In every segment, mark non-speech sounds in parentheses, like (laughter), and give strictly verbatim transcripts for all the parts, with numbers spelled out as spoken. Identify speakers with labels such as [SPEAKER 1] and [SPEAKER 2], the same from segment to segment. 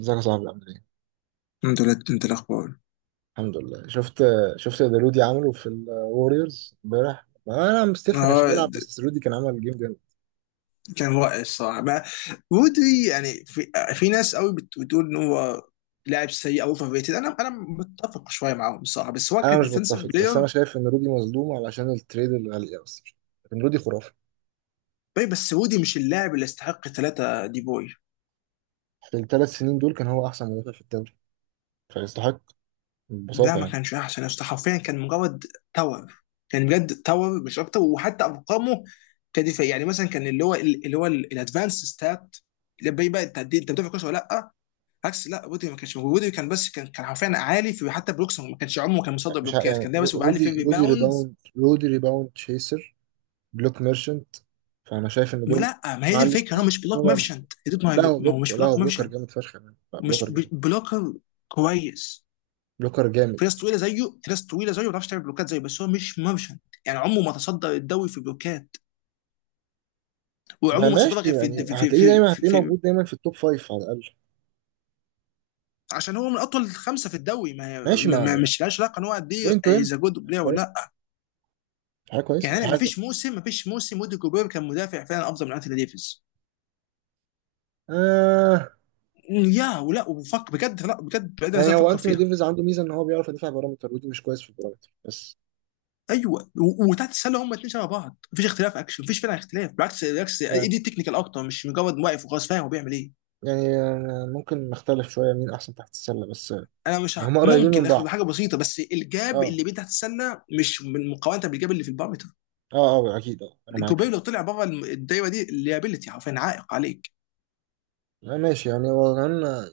[SPEAKER 1] ازيك يا صاحبي؟ عامل ايه؟
[SPEAKER 2] انت لا انت الاخبار؟
[SPEAKER 1] الحمد لله. شفت شفت دلودي عمله في الوريورز امبارح؟ انا مستيف ما كانش
[SPEAKER 2] اه،
[SPEAKER 1] بيلعب، بس رودي كان عمل جيم جامد.
[SPEAKER 2] كان رائع الصراحه ما رودري يعني في, في ناس قوي بت- بتقول ان هو لاعب سيء او اوفر ريتد. انا انا متفق شويه معاهم الصراحه، بس هو
[SPEAKER 1] انا
[SPEAKER 2] كان
[SPEAKER 1] مش
[SPEAKER 2] ديفنسيف
[SPEAKER 1] بتفق، بس انا
[SPEAKER 2] بلاير.
[SPEAKER 1] شايف ان رودي مظلوم علشان التريد الغالية بس، لكن رودي خرافي.
[SPEAKER 2] بس رودي مش اللاعب اللي يستحق ثلاثه دي بوي.
[SPEAKER 1] في الثلاث سنين دول كان هو احسن مدافع في الدوري، فيستحق
[SPEAKER 2] لا،
[SPEAKER 1] ببساطة
[SPEAKER 2] ما
[SPEAKER 1] يعني.
[SPEAKER 2] كانش احسن يسطا. حرفيا كان مجرد تاور. كان بجد تاور مش اكتر، وحتى ارقامه كدفاع، يعني مثلا كان اللي هو اللي هو الادفانس ستات اللي بيبقى انت قد إيه- انت بتدافع كويس ولا لا. عكس، لا ودي ما كانش موجود، ودي كان بس كان كان حرفيا عالي في حتى بلوكس. ما كانش عمره كان مصدر
[SPEAKER 1] مش ه-
[SPEAKER 2] بلوكات،
[SPEAKER 1] يعني
[SPEAKER 2] كان دايما بس
[SPEAKER 1] رو-
[SPEAKER 2] بيبقى عالي في
[SPEAKER 1] رودي رودي
[SPEAKER 2] ريباوندز.
[SPEAKER 1] ريباوند، رودي ريباوند تشيسر، بلوك ميرشنت. فانا شايف ان
[SPEAKER 2] ما
[SPEAKER 1] دول
[SPEAKER 2] لا، ما هي
[SPEAKER 1] مع
[SPEAKER 2] دي الفكره، هو
[SPEAKER 1] الاستي.
[SPEAKER 2] مش بلوك
[SPEAKER 1] هو مش،
[SPEAKER 2] ميرشنت يا دود. ما هو
[SPEAKER 1] لا هو
[SPEAKER 2] ما هو
[SPEAKER 1] بلوك،
[SPEAKER 2] مش
[SPEAKER 1] لا هو
[SPEAKER 2] بلوك
[SPEAKER 1] بلوكر
[SPEAKER 2] ميرشنت.
[SPEAKER 1] جامد فشخ يعني، لا، بلوكر
[SPEAKER 2] مش ب-
[SPEAKER 1] جامد.
[SPEAKER 2] بلوكر كويس.
[SPEAKER 1] بلوكر جامد.
[SPEAKER 2] في ناس طويله زيه، في ناس طويله زيه ما بتعرفش تعمل بلوكات زيه، بس هو مش ميرشنت. يعني عمره ما تصدر الدوري في بلوكات،
[SPEAKER 1] ما
[SPEAKER 2] وعمره ما تصدر
[SPEAKER 1] ماشي،
[SPEAKER 2] غير في
[SPEAKER 1] يعني
[SPEAKER 2] في في
[SPEAKER 1] هتلاقيه
[SPEAKER 2] في,
[SPEAKER 1] دايما،
[SPEAKER 2] في,
[SPEAKER 1] هتلاقيه
[SPEAKER 2] في.
[SPEAKER 1] موجود دايما في التوب فايف على الأقل.
[SPEAKER 2] عشان هو من اطول خمسه في الدوري. ما,
[SPEAKER 1] ماشي
[SPEAKER 2] ما ما-
[SPEAKER 1] مع
[SPEAKER 2] مش لاش علاقه ان هو قد
[SPEAKER 1] بوينت
[SPEAKER 2] ايه از
[SPEAKER 1] ويم.
[SPEAKER 2] جود
[SPEAKER 1] حاجة
[SPEAKER 2] بلاير ولا
[SPEAKER 1] كويس،
[SPEAKER 2] لا.
[SPEAKER 1] حاجة كويس،
[SPEAKER 2] يعني ما
[SPEAKER 1] حاجة.
[SPEAKER 2] فيش موسم ما فيش موسم ودي كوبير كان مدافع فعلا افضل من انثوني ديفيز.
[SPEAKER 1] آه.
[SPEAKER 2] يا ولا وفك بجد. لا بجد بجد لازم
[SPEAKER 1] يعني هو
[SPEAKER 2] افكر
[SPEAKER 1] أنتوني
[SPEAKER 2] فيها.
[SPEAKER 1] ديفيز عنده ميزة إن هو بيعرف يدافع بارامتر، ودي مش كويس في البارامتر بس.
[SPEAKER 2] ايوه و- وتحت السله هم الاثنين شبه بعض. مفيش اختلاف اكشن، مفيش فعلا اختلاف، بالعكس بالعكس، اي
[SPEAKER 1] يعني،
[SPEAKER 2] دي تكنيكال اكتر، مش مجرد واقف وخلاص فاهم هو بيعمل ايه.
[SPEAKER 1] يعني آه، ممكن نختلف شوية مين أحسن تحت السلة، بس آه،
[SPEAKER 2] انا مش
[SPEAKER 1] يعني
[SPEAKER 2] ه-
[SPEAKER 1] هما قريبين من
[SPEAKER 2] ممكن اخد
[SPEAKER 1] بعض.
[SPEAKER 2] حاجه بسيطه، بس الجاب
[SPEAKER 1] أه.
[SPEAKER 2] اللي بين تحت السله مش من مقارنه بالجاب اللي في البارامتر.
[SPEAKER 1] أه. أه أكيد، أه، أنا معاك
[SPEAKER 2] الجوبيه
[SPEAKER 1] في دي.
[SPEAKER 2] لو طلع بره الم- الدايره دي، الليابيلتي حرفيا عائق عليك.
[SPEAKER 1] آه، ماشي، يعني هو كمان آه،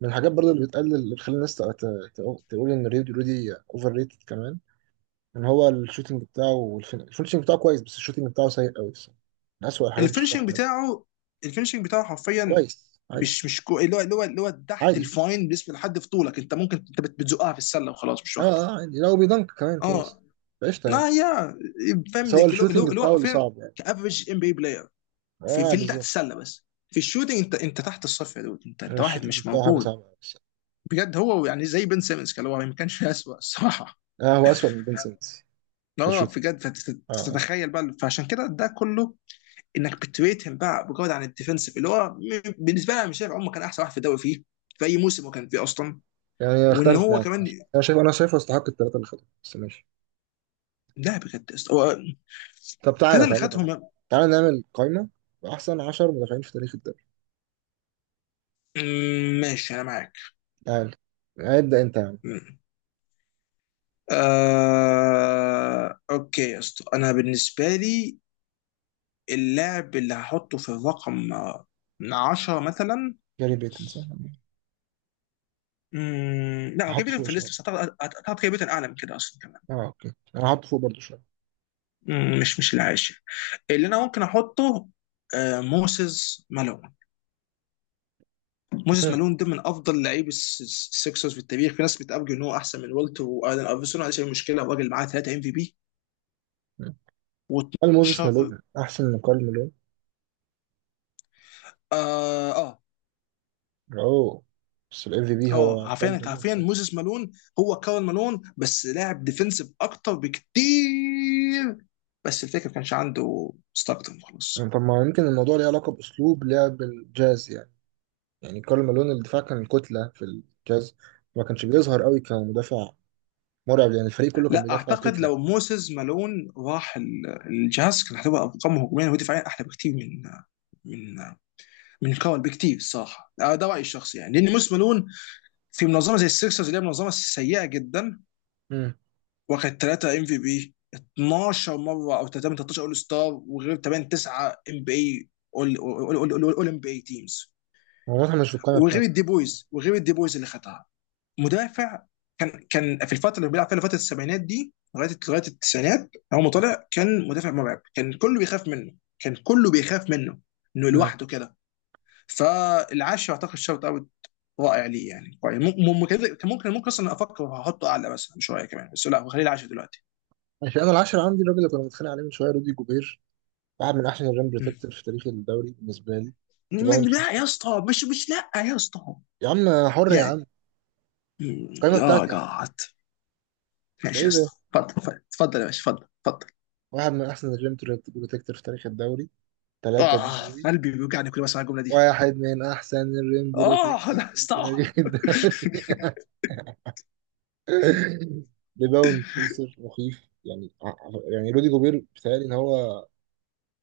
[SPEAKER 1] من الحاجات برضو اللي بتقلل، اللي بتخلي الناس تق- تق- تقول إن رودي، رودي أوفر ريتد كمان، ان هو الشوتينج بتاعه والفين... الفينشنج بتاعه كويس، بس الشوتينج بتاعه سيء قوي الصراحه. من اسوء الحاجات اللي شفتها في
[SPEAKER 2] الفينشنج
[SPEAKER 1] حياتي.
[SPEAKER 2] بتاعه، الفينشنج بتاعه حرفيا
[SPEAKER 1] كويس عادي.
[SPEAKER 2] مش مش كو... اللي هو اللي هو اللي هو تحت
[SPEAKER 1] عادي.
[SPEAKER 2] الفاين. بالنسبه لحد في طولك انت، ممكن انت بت- بتزقها في السله وخلاص مش
[SPEAKER 1] اه
[SPEAKER 2] اكتر.
[SPEAKER 1] اه، عادي، لو بيدنك كمان كويس.
[SPEAKER 2] اه.
[SPEAKER 1] قشطه يعني.
[SPEAKER 2] لا يا،
[SPEAKER 1] بس
[SPEAKER 2] فاهم
[SPEAKER 1] هو
[SPEAKER 2] لك، اللي
[SPEAKER 1] الشوتينج
[SPEAKER 2] هو اللي هو
[SPEAKER 1] بتاعه اللي
[SPEAKER 2] حرفيا
[SPEAKER 1] صعب يعني.
[SPEAKER 2] كافريج ام بي بلاير في
[SPEAKER 1] اه
[SPEAKER 2] في اللي تحت
[SPEAKER 1] بالظبط.
[SPEAKER 2] السله بس. في الشوتنج انت انت تحت الصفر يا دود، انت
[SPEAKER 1] أنا
[SPEAKER 2] انت واحد
[SPEAKER 1] الشوتينج
[SPEAKER 2] مش
[SPEAKER 1] بتاعه حاجه
[SPEAKER 2] موجود.
[SPEAKER 1] صعبه قوي الصراحة.
[SPEAKER 2] بجد هو يعني زي بن سيمنز، كان هو ما كانش اسوء الصراحه.
[SPEAKER 1] اه، هو اسوء من بنسنس في
[SPEAKER 2] اه
[SPEAKER 1] الشوتينج.
[SPEAKER 2] بجد.
[SPEAKER 1] اه آه.
[SPEAKER 2] فتتخيل بقى، فعشان كده ده كله انك بتريتهم بقى بجد. عن الديفنسيف اللي هو م- بالنسبه لي، انا مش شايف عمر كان احسن واحد في الدوري فيه، في اي موسم هو كان فيه اصلا.
[SPEAKER 1] يعني
[SPEAKER 2] وان
[SPEAKER 1] اختلف
[SPEAKER 2] هو
[SPEAKER 1] معاك،
[SPEAKER 2] كمان
[SPEAKER 1] ماشي، انا شايف انا شايفه يستحق الثلاثه اللي خدوهم، بس ماشي.
[SPEAKER 2] لا، بجد هو
[SPEAKER 1] طب،
[SPEAKER 2] التلاته
[SPEAKER 1] تعالى
[SPEAKER 2] اللي
[SPEAKER 1] تعالى تعالى،
[SPEAKER 2] خدهم.
[SPEAKER 1] تعالى نعمل قائمه باحسن عشرة مدافعين في تاريخ الدوري.
[SPEAKER 2] مم، ماشي انا معاك.
[SPEAKER 1] تعالى. ابدا انت يا عم.
[SPEAKER 2] مم. آه، اوكي يا اسطى، انا بالنسبه لي اللاعب اللي هحطه في الرقم آه، من عشرة مثلا،
[SPEAKER 1] جاري بيتنسون.
[SPEAKER 2] مم، لا، هو
[SPEAKER 1] احطه
[SPEAKER 2] كيفن
[SPEAKER 1] فوق
[SPEAKER 2] في الليست
[SPEAKER 1] شويه.
[SPEAKER 2] بس اعتقد اعتقد كيفن اعلى من كده اصلا كمان.
[SPEAKER 1] اه اوكي، انا هحط فوق برضه شويه.
[SPEAKER 2] مم، مش مش العاشر اللي انا ممكن احطه آه، موسيس مالون. موسيس
[SPEAKER 1] مم.
[SPEAKER 2] مالون ده من افضل لعيب السكسرز في التاريخ، في ناس بتأرجو ان هو احسن من والتر والن ايفرسون. ما عنديش اي مشكله، الراجل معاه تلات ام في بي
[SPEAKER 1] مم. كارل، موزيس
[SPEAKER 2] و12.
[SPEAKER 1] مالون احسن من كارل مالون.
[SPEAKER 2] اه آه.
[SPEAKER 1] اوه. بس الاف في بي
[SPEAKER 2] اه،
[SPEAKER 1] هو كارل
[SPEAKER 2] عارفين
[SPEAKER 1] مالون في
[SPEAKER 2] عارفين
[SPEAKER 1] الاخر.
[SPEAKER 2] موزيس مالون، هو كارل مالون بس لاعب ديفنسيف اكتر بكتير. بس الفكره ما كانش عنده ستاكتم
[SPEAKER 1] يعني
[SPEAKER 2] خلاص.
[SPEAKER 1] طب، ما يمكن الموضوع ليه علاقه باسلوب لعب الجاز يعني. يعني كارل مالون الدفاع كان كتله في الجاز، ما كانش بيظهر قوي كمدافع مرعب، لان الفريق كله كان
[SPEAKER 2] لا،
[SPEAKER 1] بيدافع
[SPEAKER 2] اعتقد
[SPEAKER 1] كتله.
[SPEAKER 2] لو موسيس مالون راح ال- الجاز كان هتبقى ارقامه هجوميا ودفاعيا احلى بكتير من من من كارل بكتير الصراحه. ده رايي الشخصي يعني، لان موسيس مالون في منظمه زي السيكسرز، اللي هي منظمه سيئه جدا،
[SPEAKER 1] امم.
[SPEAKER 2] واخد ثلاث ام في بي اتناشر مره، او ثلاثة من تلتاشر اول ستار، وغير تمنية تسعة ام بي اي اول ام بي اي تيمز،
[SPEAKER 1] هو واضح مش في القائمه
[SPEAKER 2] وغير
[SPEAKER 1] بتاعتي.
[SPEAKER 2] الدي بويز، وغير الدي بويز اللي خدها مدافع. كان كان في الفتره اللي بيلعب فيها، فتره السبعينات دي لغايه لغايه التسعينات. اول ما
[SPEAKER 1] مم.
[SPEAKER 2] طلع كان مدافع مرعب، كان كله بيخاف منه، كان كله بيخاف منه انه
[SPEAKER 1] مم.
[SPEAKER 2] لوحده كده. فالعاشر اعتقد شوت اوت رائع، ليه يعني؟ كويس، ممكن ممكن ممكن اصلا افكر هحطه اعلى مثلا شويه كمان، بس لا، خليه العاشر دلوقتي.
[SPEAKER 1] ماشي، انا العاشر عندي الراجل اللي كنا بنتخانق عليه من شويه، رودي جوبير، واحد من احسن الريم بروتكتور في تاريخ الدوري بالنسبه لي. ريباوند
[SPEAKER 2] م- لا يا
[SPEAKER 1] تشيستر.
[SPEAKER 2] اسطى، مش مش لا يا اسطى،
[SPEAKER 1] يا عم حر يا
[SPEAKER 2] يعني.
[SPEAKER 1] عم.
[SPEAKER 2] مم،
[SPEAKER 1] القائمه
[SPEAKER 2] يا
[SPEAKER 1] بتاعتي يا عم.
[SPEAKER 2] جاد،
[SPEAKER 1] ده
[SPEAKER 2] ماشي يا
[SPEAKER 1] ايه ده؟
[SPEAKER 2] اسطى، اتفضل اتفضل اتفضل يا باشا، اتفضل اتفضل.
[SPEAKER 1] واحد من أحسن الريم بروتكتور في تاريخ الدوري، ثلاثة دي
[SPEAKER 2] اه،
[SPEAKER 1] بوي.
[SPEAKER 2] قلبي بيوجعني كل ما اسمع الجمله دي.
[SPEAKER 1] واحد من أحسن الريم
[SPEAKER 2] اه
[SPEAKER 1] بروتكتور
[SPEAKER 2] انا
[SPEAKER 1] في
[SPEAKER 2] استوعب.
[SPEAKER 1] تاريخ الدوري. (laughs) ريباوند كيسر مخيف يعني. يعني رودي جوبير بيتهيألي إن هو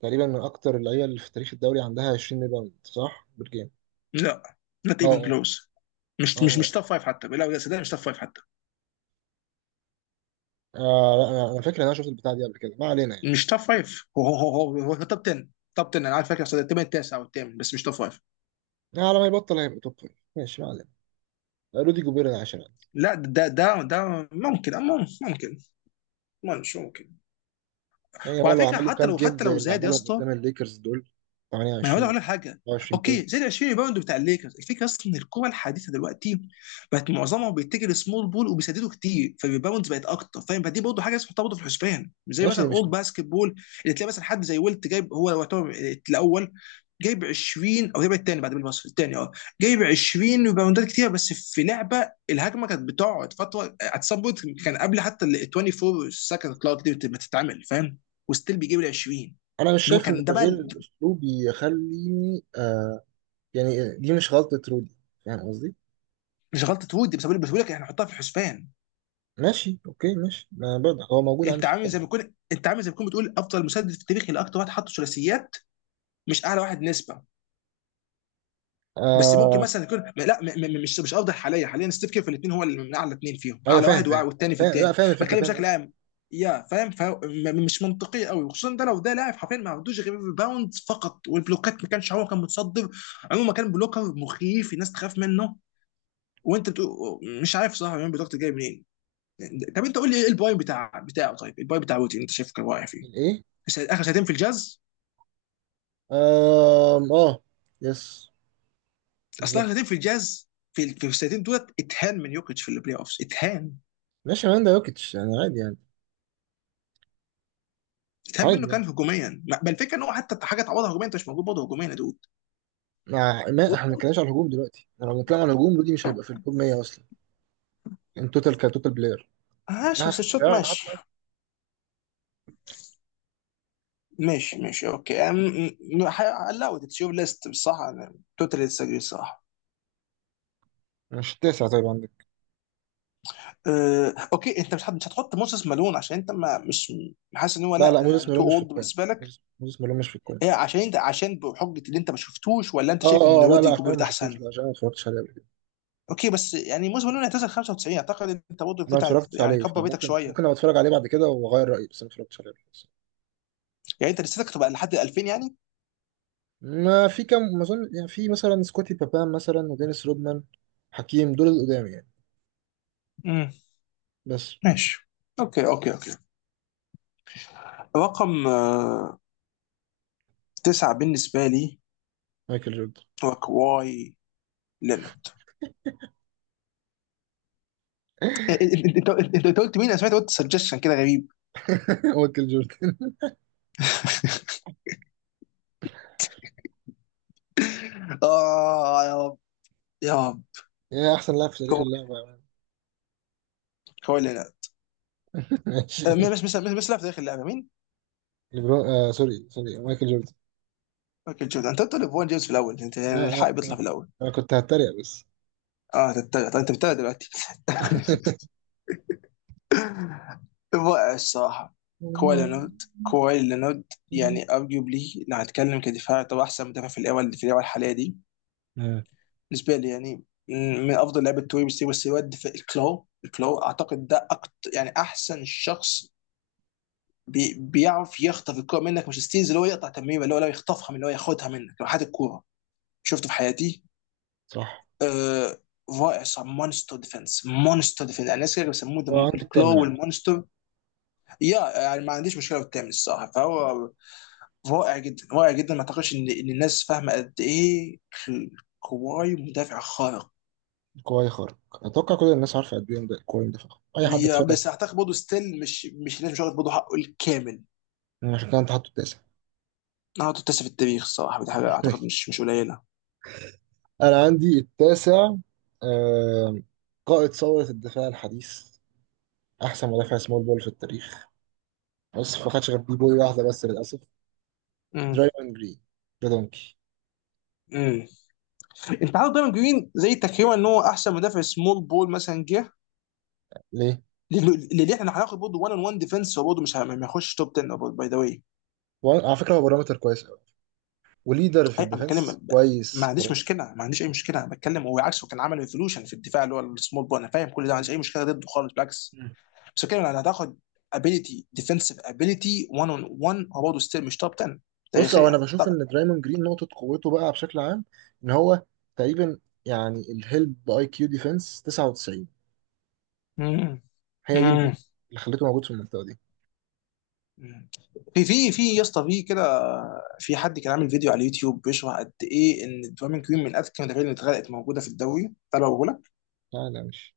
[SPEAKER 1] تقريبا من أكتر اللعيبة اللي في تاريخ الدوري عندها عشرين ريباوند، صح؟ بالجيم.
[SPEAKER 2] لا، not
[SPEAKER 1] اه
[SPEAKER 2] even
[SPEAKER 1] اه.
[SPEAKER 2] close. مش مش
[SPEAKER 1] اه
[SPEAKER 2] مش توب
[SPEAKER 1] اه.
[SPEAKER 2] فايف حتى، لا يا سيدي، مش توب فايف حتى.
[SPEAKER 1] آه، آه، لا، أنا أنا فاكر إن أنا شفت البتاع دي قبل كده، ما علينا يعني.
[SPEAKER 2] مش توب فايف، هو هو هو هو, هو توب عشرة. توب عشرة انا عارف، فاكر اصل الثامن التاسع او الثامن، بس مش توب فايف.
[SPEAKER 1] على ما يبطل هيبقى توب فايف، ماشي، ما علينا. رودي جوبير العاشر.
[SPEAKER 2] لا، ده ده ده ممكن ممكن ممكن مش ممكن.
[SPEAKER 1] يعني هو
[SPEAKER 2] وعلى
[SPEAKER 1] لو
[SPEAKER 2] فكره،
[SPEAKER 1] عملوا
[SPEAKER 2] حتى
[SPEAKER 1] كام
[SPEAKER 2] لو
[SPEAKER 1] جيم
[SPEAKER 2] حتى
[SPEAKER 1] زي
[SPEAKER 2] لو
[SPEAKER 1] اللي
[SPEAKER 2] زاد يا
[SPEAKER 1] عملهم
[SPEAKER 2] اسطى،
[SPEAKER 1] قدام الليكرز دول،
[SPEAKER 2] ما انا عاوز
[SPEAKER 1] تمانية وعشرين،
[SPEAKER 2] اقول لك حاجه.
[SPEAKER 1] اربعة وعشرين بوينت.
[SPEAKER 2] اوكي، زي ال عشرين ريباوند بتاع الليكرز. الفكره اصلا ان الكره الحديثه دلوقتي بقت معظمها بيتجه لسمول بول، وبيسددوا كتير، فالريباوندز بقت اكتر فاهم. فدي برضه حاجه لازم تحطها برضه في الحسبان، مش زي
[SPEAKER 1] ماشي،
[SPEAKER 2] مثلا
[SPEAKER 1] دي مش،
[SPEAKER 2] اولد باسكت بول اللي تلاقي مثلا حد زي ويلت جايب، هو لو يعتبر الاول جايب عشرين او جايب الثاني، بعد بالمصري الثاني اه، جايب عشرين ريباوندات كتير، بس في لعبه الهجمه كانت بتقعد فتره، اتسبوت كان قبل حتى ال اربعة وعشرين سكند كلوك دي ما تتعمل فاهم، وستيل بيجيب ال عشرين.
[SPEAKER 1] انا مش
[SPEAKER 2] ان هو
[SPEAKER 1] شايف ان
[SPEAKER 2] كان ده
[SPEAKER 1] تغيير
[SPEAKER 2] بقى
[SPEAKER 1] الاسلوب يخليني آه. يعني دي مش غلطة رودي، فاهم قصدي.
[SPEAKER 2] مش غلطه وودي، بس بقول، بس بقول لك احنا نحطها في الحسبان.
[SPEAKER 1] ماشي اوكي، ماشي، ما برضه هو موجود عندي
[SPEAKER 2] انت
[SPEAKER 1] في
[SPEAKER 2] عامل
[SPEAKER 1] القائمة.
[SPEAKER 2] زي ما يكون، انت عامل زي ما يكون بتقول افضل مسدد في التاريخ اللي اكتر واحد حط ثلاثيات، مش اعلى واحد نسبه. بس ممكن
[SPEAKER 1] آه،
[SPEAKER 2] مثلا يكون لا م- م- مش مش افضل حاليا. حاليا ستيف كير في الاثنين، هو اللي من اعلى اثنين فيهم،
[SPEAKER 1] ايوه،
[SPEAKER 2] اعلى
[SPEAKER 1] فاهم،
[SPEAKER 2] واحد وأع-
[SPEAKER 1] فاهم.
[SPEAKER 2] والثاني في
[SPEAKER 1] فاهم، لا
[SPEAKER 2] الثاني،
[SPEAKER 1] فاهم الفكرة،
[SPEAKER 2] بتكلم
[SPEAKER 1] فاهم
[SPEAKER 2] بشكل
[SPEAKER 1] قصدي.
[SPEAKER 2] عام. يا فاهم، ف- م- مش منطقي قوي خصوصا ده، لو ده لاعب حرفيا ما عندوش غير الباوند فقط، والبلوكات ما كانش هو كان متصدر عموما. كان بلوكر مخيف، الناس تخاف منه، وانت بتقول مش عارف صح مين بلوكات جاي منين. طب انت قول لي ايه الباي بتاع بتاعه، طيب الباي بتاع ويتي انت شايف كان واقع فيه
[SPEAKER 1] الايه؟
[SPEAKER 2] بس اخر سنتين في الجاز.
[SPEAKER 1] آه اه. يس.
[SPEAKER 2] اصل اخر
[SPEAKER 1] بالظبط.
[SPEAKER 2] سنتين في الجاز، في ال- في السنتين دولت اتهان من يوكيتش في البلاي اوفس. اتهان
[SPEAKER 1] ماشي مان، ده يوكيتش يعني، عادي يعني.
[SPEAKER 2] اتهان
[SPEAKER 1] عادي
[SPEAKER 2] منه،
[SPEAKER 1] يعني،
[SPEAKER 2] كان هجوميا ما- بل الفكره ان هو حتى حاجه تعوضها هجوميا انت مش موجود برضه هجوميا يا دود.
[SPEAKER 1] مع ما احنا ما بنتكلمش على الهجوم دلوقتي. احنا لو بنتكلم على الهجوم رودي مش هيبقى في التوب ميه اصلا، ان توتال كتوتال بلاير.
[SPEAKER 2] ماشي
[SPEAKER 1] لا، في
[SPEAKER 2] بس الشوت.
[SPEAKER 1] الدفاع انا حاطه.
[SPEAKER 2] ماشي ماشي ماشي اوكي. الاود اتس يور ليست بصراحه، انا توتالي ديسجري الصراحه.
[SPEAKER 1] مش التاسع طيب عندك؟
[SPEAKER 2] أه، اوكي، انت مش هت- مش هتحط موسيس مالون عشان انت ما مش حاسس ان هو
[SPEAKER 1] لا
[SPEAKER 2] لا،
[SPEAKER 1] لا، موزيس
[SPEAKER 2] يعني تو
[SPEAKER 1] ميلون مش في
[SPEAKER 2] اولد
[SPEAKER 1] القائمه.
[SPEAKER 2] بالنسبه لك.
[SPEAKER 1] موزيس موزيس ميلون مش في
[SPEAKER 2] هي
[SPEAKER 1] القائمه.
[SPEAKER 2] عشان انت عشان بحجه اللي انت ما شفتوش، ولا انت
[SPEAKER 1] اه
[SPEAKER 2] شايف
[SPEAKER 1] اه
[SPEAKER 2] ان
[SPEAKER 1] آه، لا
[SPEAKER 2] ودي
[SPEAKER 1] لا، عشان انا
[SPEAKER 2] جوبيرت
[SPEAKER 1] ما شفتوش،
[SPEAKER 2] احسن؟
[SPEAKER 1] لا عشان انا ما اتفرجتش عليه قبل كده.
[SPEAKER 2] اوكي، بس يعني موسم نونو اعتزل خمسة وتسعين اعتقد، ان انت برضه
[SPEAKER 1] انا ما
[SPEAKER 2] فوت.
[SPEAKER 1] اتفرجتش
[SPEAKER 2] يعني
[SPEAKER 1] عليه،
[SPEAKER 2] كبر بيتك
[SPEAKER 1] فممكن،
[SPEAKER 2] شويه،
[SPEAKER 1] ممكن ابقى اتفرج عليه بعد كده واغير رايي، بس انا ما اتفرجتش عليه قبل كده.
[SPEAKER 2] يعني انت لسيتك تبقى لحد الفين يعني.
[SPEAKER 1] ما في كام ما اظن يعني، في مثلا سكوتي بابان مثلا، ودينيس رودمان، حكيم، دول القدام يعني.
[SPEAKER 2] امم،
[SPEAKER 1] بس.
[SPEAKER 2] ماشي. اوكي اوكي اوكي رقم آه، تسعة بالنسبه لي،
[SPEAKER 1] مايكل جوردن.
[SPEAKER 2] هو كواي لينارد. إيه، إيه، إيه، انت انت انت قلت مين؟ انا سمعت قلت سجشن كده غريب.
[SPEAKER 1] (laughs) مايكل جوردن
[SPEAKER 2] (laughs) اه يا رب، يا رب.
[SPEAKER 1] يا احسن لاعب في تاريخ
[SPEAKER 2] كواي
[SPEAKER 1] اللعبه يا مان.
[SPEAKER 2] كواي لينارد.
[SPEAKER 1] ماشي.
[SPEAKER 2] آه، مين؟ بس بس بس بس لا، في تاريخ اللعبه مين؟
[SPEAKER 1] ليبرون، آه سوري سوري، مايكل جوردن.
[SPEAKER 2] مايكل جوردن. انت قلت ليبرون جيمس في الاول انت،
[SPEAKER 1] لا
[SPEAKER 2] يعني
[SPEAKER 1] لا
[SPEAKER 2] الحق بيطلع
[SPEAKER 1] لا،
[SPEAKER 2] في الاول.
[SPEAKER 1] انا كنت هتريق بس.
[SPEAKER 2] اه، تتابع. طيب انت بتتابع دلوقتي؟ (laughs) رائع الصراحه. كواي لينارد، كواي لينارد. يعني
[SPEAKER 1] (laughs)
[SPEAKER 2] ارجيوبلي لو هنتكلم كدفاع، طبعا احسن مدافع في الاول، في الاول الحاليه دي،
[SPEAKER 1] آه.
[SPEAKER 2] بالنسبه لي يعني، من من افضل لعيبه توي. بس بس يود في الكلو، الكلو اعتقد ده أكتر يعني احسن شخص بي بيعرف يخطف الكوره منك، مش ستيلز، اللي هو يقطع تمريره، اللي هو لو يخطفها، من اللي هو ياخدها منك، لو حد الكوره شفته في حياتي.
[SPEAKER 1] صح.
[SPEAKER 2] آه، رائع. صار مونستر ديفنس، مونستر ديفنس الناس كده بيسموه،
[SPEAKER 1] هو عندي التامن
[SPEAKER 2] الكلو
[SPEAKER 1] عام.
[SPEAKER 2] والمونستر. يا يعني ما عنديش مشكله بالتامن الصراحه، فهو رائع جدا، رائع جدا. ما اعتقدش ان ان الناس فاهمه قد ايه كواي مدافع خارق.
[SPEAKER 1] الكواي خارق، اتوقع كل الناس عارفه قد ايه ده الكواي، ده فخم، اي حد
[SPEAKER 2] يا،
[SPEAKER 1] اتفرج.
[SPEAKER 2] بس اعتقد برضه ستيل مش مش الناس مش واخد برضه حقه الكامل.
[SPEAKER 1] يعني عشان كده انت حاطه التاسع.
[SPEAKER 2] نهارده التاسع في التاريخ الصراحه، ودي حاجه اعتقد
[SPEAKER 1] (laughs)
[SPEAKER 2] مش مش قليله.
[SPEAKER 1] انا عندي التاسع آه... قائد ثوره الدفاع الحديث، احسن مدافع سمول بول في التاريخ، بس ما خدش غير دي بوي واحده بس للاسف.
[SPEAKER 2] امم
[SPEAKER 1] درايفن جرين. ريدونكي.
[SPEAKER 2] امم انت عارف، دايما جرين زي تكريما ان هو احسن مدافع سمول بول مثلا جه.
[SPEAKER 1] ليه؟
[SPEAKER 2] لأنه- اللي احنا هناخد برضه واحد اون واحد ديفنس، هو برضه مش ه- ما يخش توب عشرة باي ذا واي.
[SPEAKER 1] وعلى فكره هو بارامتر كويس قوي، وليدر في
[SPEAKER 2] اي انا بتكلم
[SPEAKER 1] الديفense
[SPEAKER 2] ب-
[SPEAKER 1] كويس
[SPEAKER 2] ما عنديش
[SPEAKER 1] خرافي.
[SPEAKER 2] مشكله، ما عنديش اي مشكله انا بتكلم. هو عكسه كان عمل ريفولوشن في الدفاع اللي هو السمول بول، انا فاهم كل ده، ما عنديش اي مشكله ضده خالص بالعكس.
[SPEAKER 1] مم.
[SPEAKER 2] بس بتكلم انا هتاخد ابيليتي، ديفنسيف ابيليتي واحد اون واحد، هو برضه ستيل مش توب عشرة
[SPEAKER 1] بص، هو انا
[SPEAKER 2] تاريخيا
[SPEAKER 1] بشوف
[SPEAKER 2] اعتقد.
[SPEAKER 1] ان درايموند جرين نقطه قوته، بقى بشكل عام ان هو تقريبا، يعني الهيلب اي كيو ديفense تسعة وتسعين،
[SPEAKER 2] امم
[SPEAKER 1] هي دي
[SPEAKER 2] امم
[SPEAKER 1] البوينت اللي خليته موجود في المنطقه دي.
[SPEAKER 2] مم. في في في يا اسطى في كده، في حد كان عامل فيديو على اليوتيوب بيشرح قد ايه ان الدوامين كريم من اذكى المدافعين اللي اتغلقت موجوده في الدوري. تعالى.
[SPEAKER 1] لا لا مش